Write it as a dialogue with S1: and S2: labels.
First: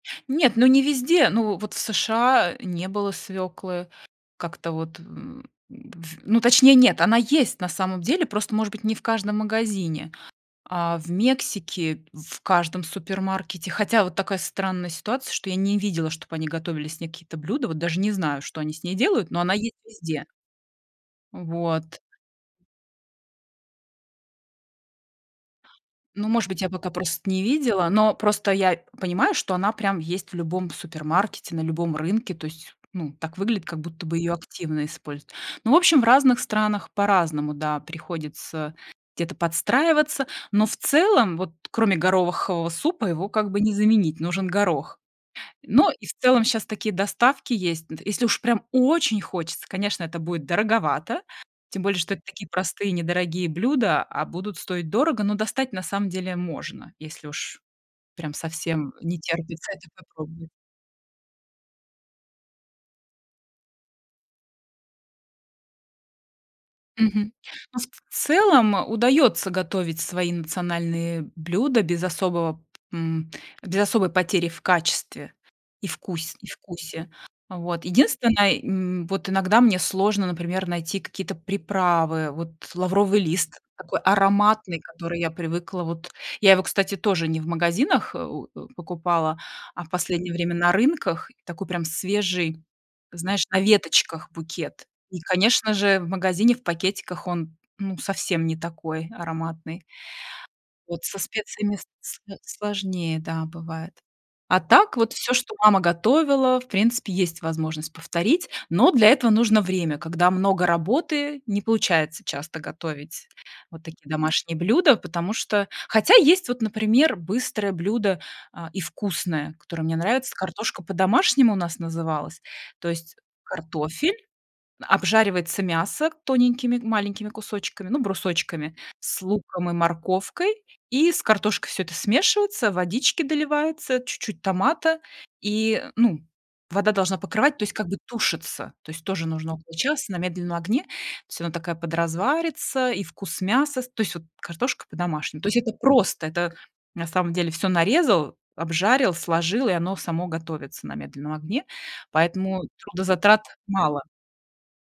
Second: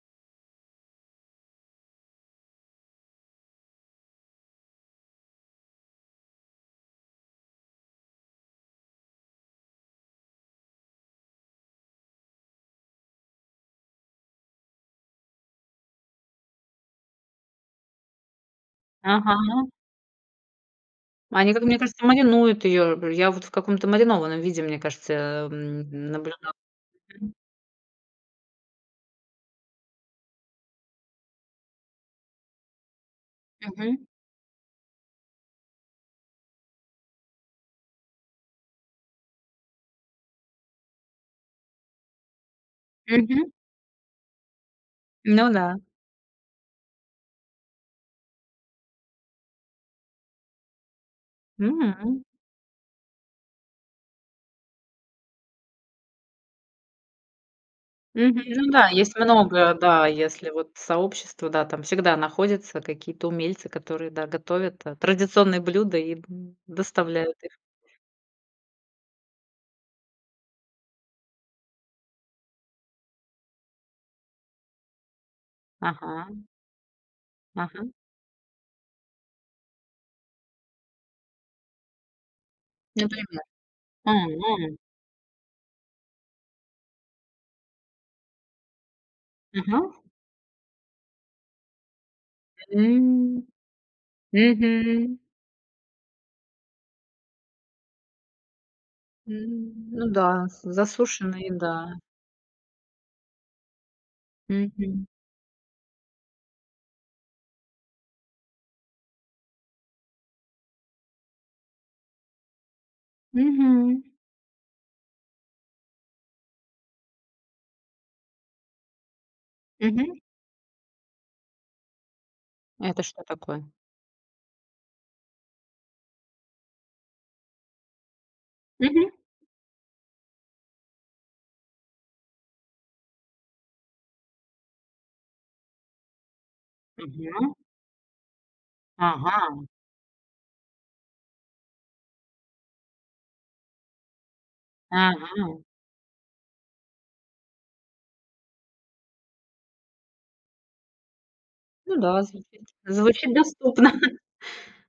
S1: Нет, ну не везде, ну вот в США не было свёклы как-то вот, м д ф ну, точнее, нет, она есть на самом деле, просто, может быть, не в каждом магазине, а в Мексике- в каждом супермаркете. Хотя вот такая странная ситуация, что я не видела, чтоб они готовили с ней какие-то блюда, вот даже не знаю, что они с ней делают, но она
S2: Ага.
S1: есть везде.
S2: Они, как мне
S1: Вот.
S2: кажется, маринуют её. Я вот в каком-то маринованном виде, мне кажется, м, м,
S1: Ну, может
S2: наблюдала.
S1: быть, я пока просто
S2: Мгм.
S1: не видела, но просто я понимаю, что она прям есть в любом супермаркете, на любом рынке, то есть, ну, так выглядит, как будто
S2: Мгм.
S1: бы её активно используют. Ну, в общем, в разных странах по-разному, да, приходится где-то подстраиваться, но в целом, вот кроме горохового супа, его как
S2: Мгм.
S1: бы не заменить, нужен горох.
S2: Ну да.
S1: Но и в целом щас такие доставки есть. Д если уж прям очень хочется, конечно, это будет дороговато. Тем более, что это
S2: М.
S1: такие простые недорогие блюда, а будут стоить дорого, но достать на самом деле можно, если уж прям
S2: Мгм. Ну
S1: совсем,
S2: да,
S1: э,
S2: есть
S1: не терпится
S2: много,
S1: это
S2: да,
S1: попробовать.
S2: если вот сообщество, да, там всегда находятся какие-то умельцы, которые, да, готовят та традиционные блюда и дн
S1: Мгм.
S2: доставляют их.
S1: Ну, в целом удаётся готовить свои национальные блюда без особого, м, без особой потери в качестве и вкусь
S2: Ага.
S1: и вкусе, вот.
S2: Ага.
S1: Единственное, м, вот иногда мне сложно, например, найти какие-то приправы. Вот лавровый
S2: Например.
S1: лист такой
S2: О.
S1: ароматный, который я привыкла. Вот я его, кстати, тоже не в магазинах, э, в э, покупала, а в
S2: Ага.
S1: последнее время на рынках. И такой прям свежий, знаешь,
S2: М,
S1: на веточках букет,
S2: мгм.
S1: и, конечно же, в магазине в пакетиках он, ну, совсем не такой ароматный.
S2: М. Ну да, с
S1: Вот со
S2: засушенный,
S1: специями
S2: да.
S1: сло сложнее, да, бывает. А так
S2: Мгм.
S1: вот всё, что мама готовила, в принципе, есть возможность повторить, но для этого нужно время, когда много работы. Не получается часто готовить вот
S2: Мгм.
S1: такие домашние блюда, потому что Хотя есть вот, например, быстрое блюдо, а, и вкусное, которое мне
S2: Мгм.
S1: нравится, картошка по-домашнему у нас называлась, то
S2: Это
S1: есть
S2: что такое?
S1: картофель, обжаривается мясо тоненькими маленькими кусочками, ну, брусочками,
S2: Мгм.
S1: с луком и морковкой, и с картошкой всё это смешивается, водички доливается, чуть-чуть томата. И, ну, вода должна
S2: Мгм.
S1: покрывать, то есть как бы тушится, то есть тоже нужно
S2: Ага.
S1: около часа на медленном огне. Всё, она такая подразварится, и вкус мяса с то есть вот картошка по-домашнему, то есть
S2: Ага.
S1: это просто. Это на самом деле всё нарезал, обжарил, сложил, и оно само готовится на медленном огне.
S2: Ну да,
S1: Поэтому
S2: звучит звучит
S1: трудозатрат
S2: доступно.
S1: мало.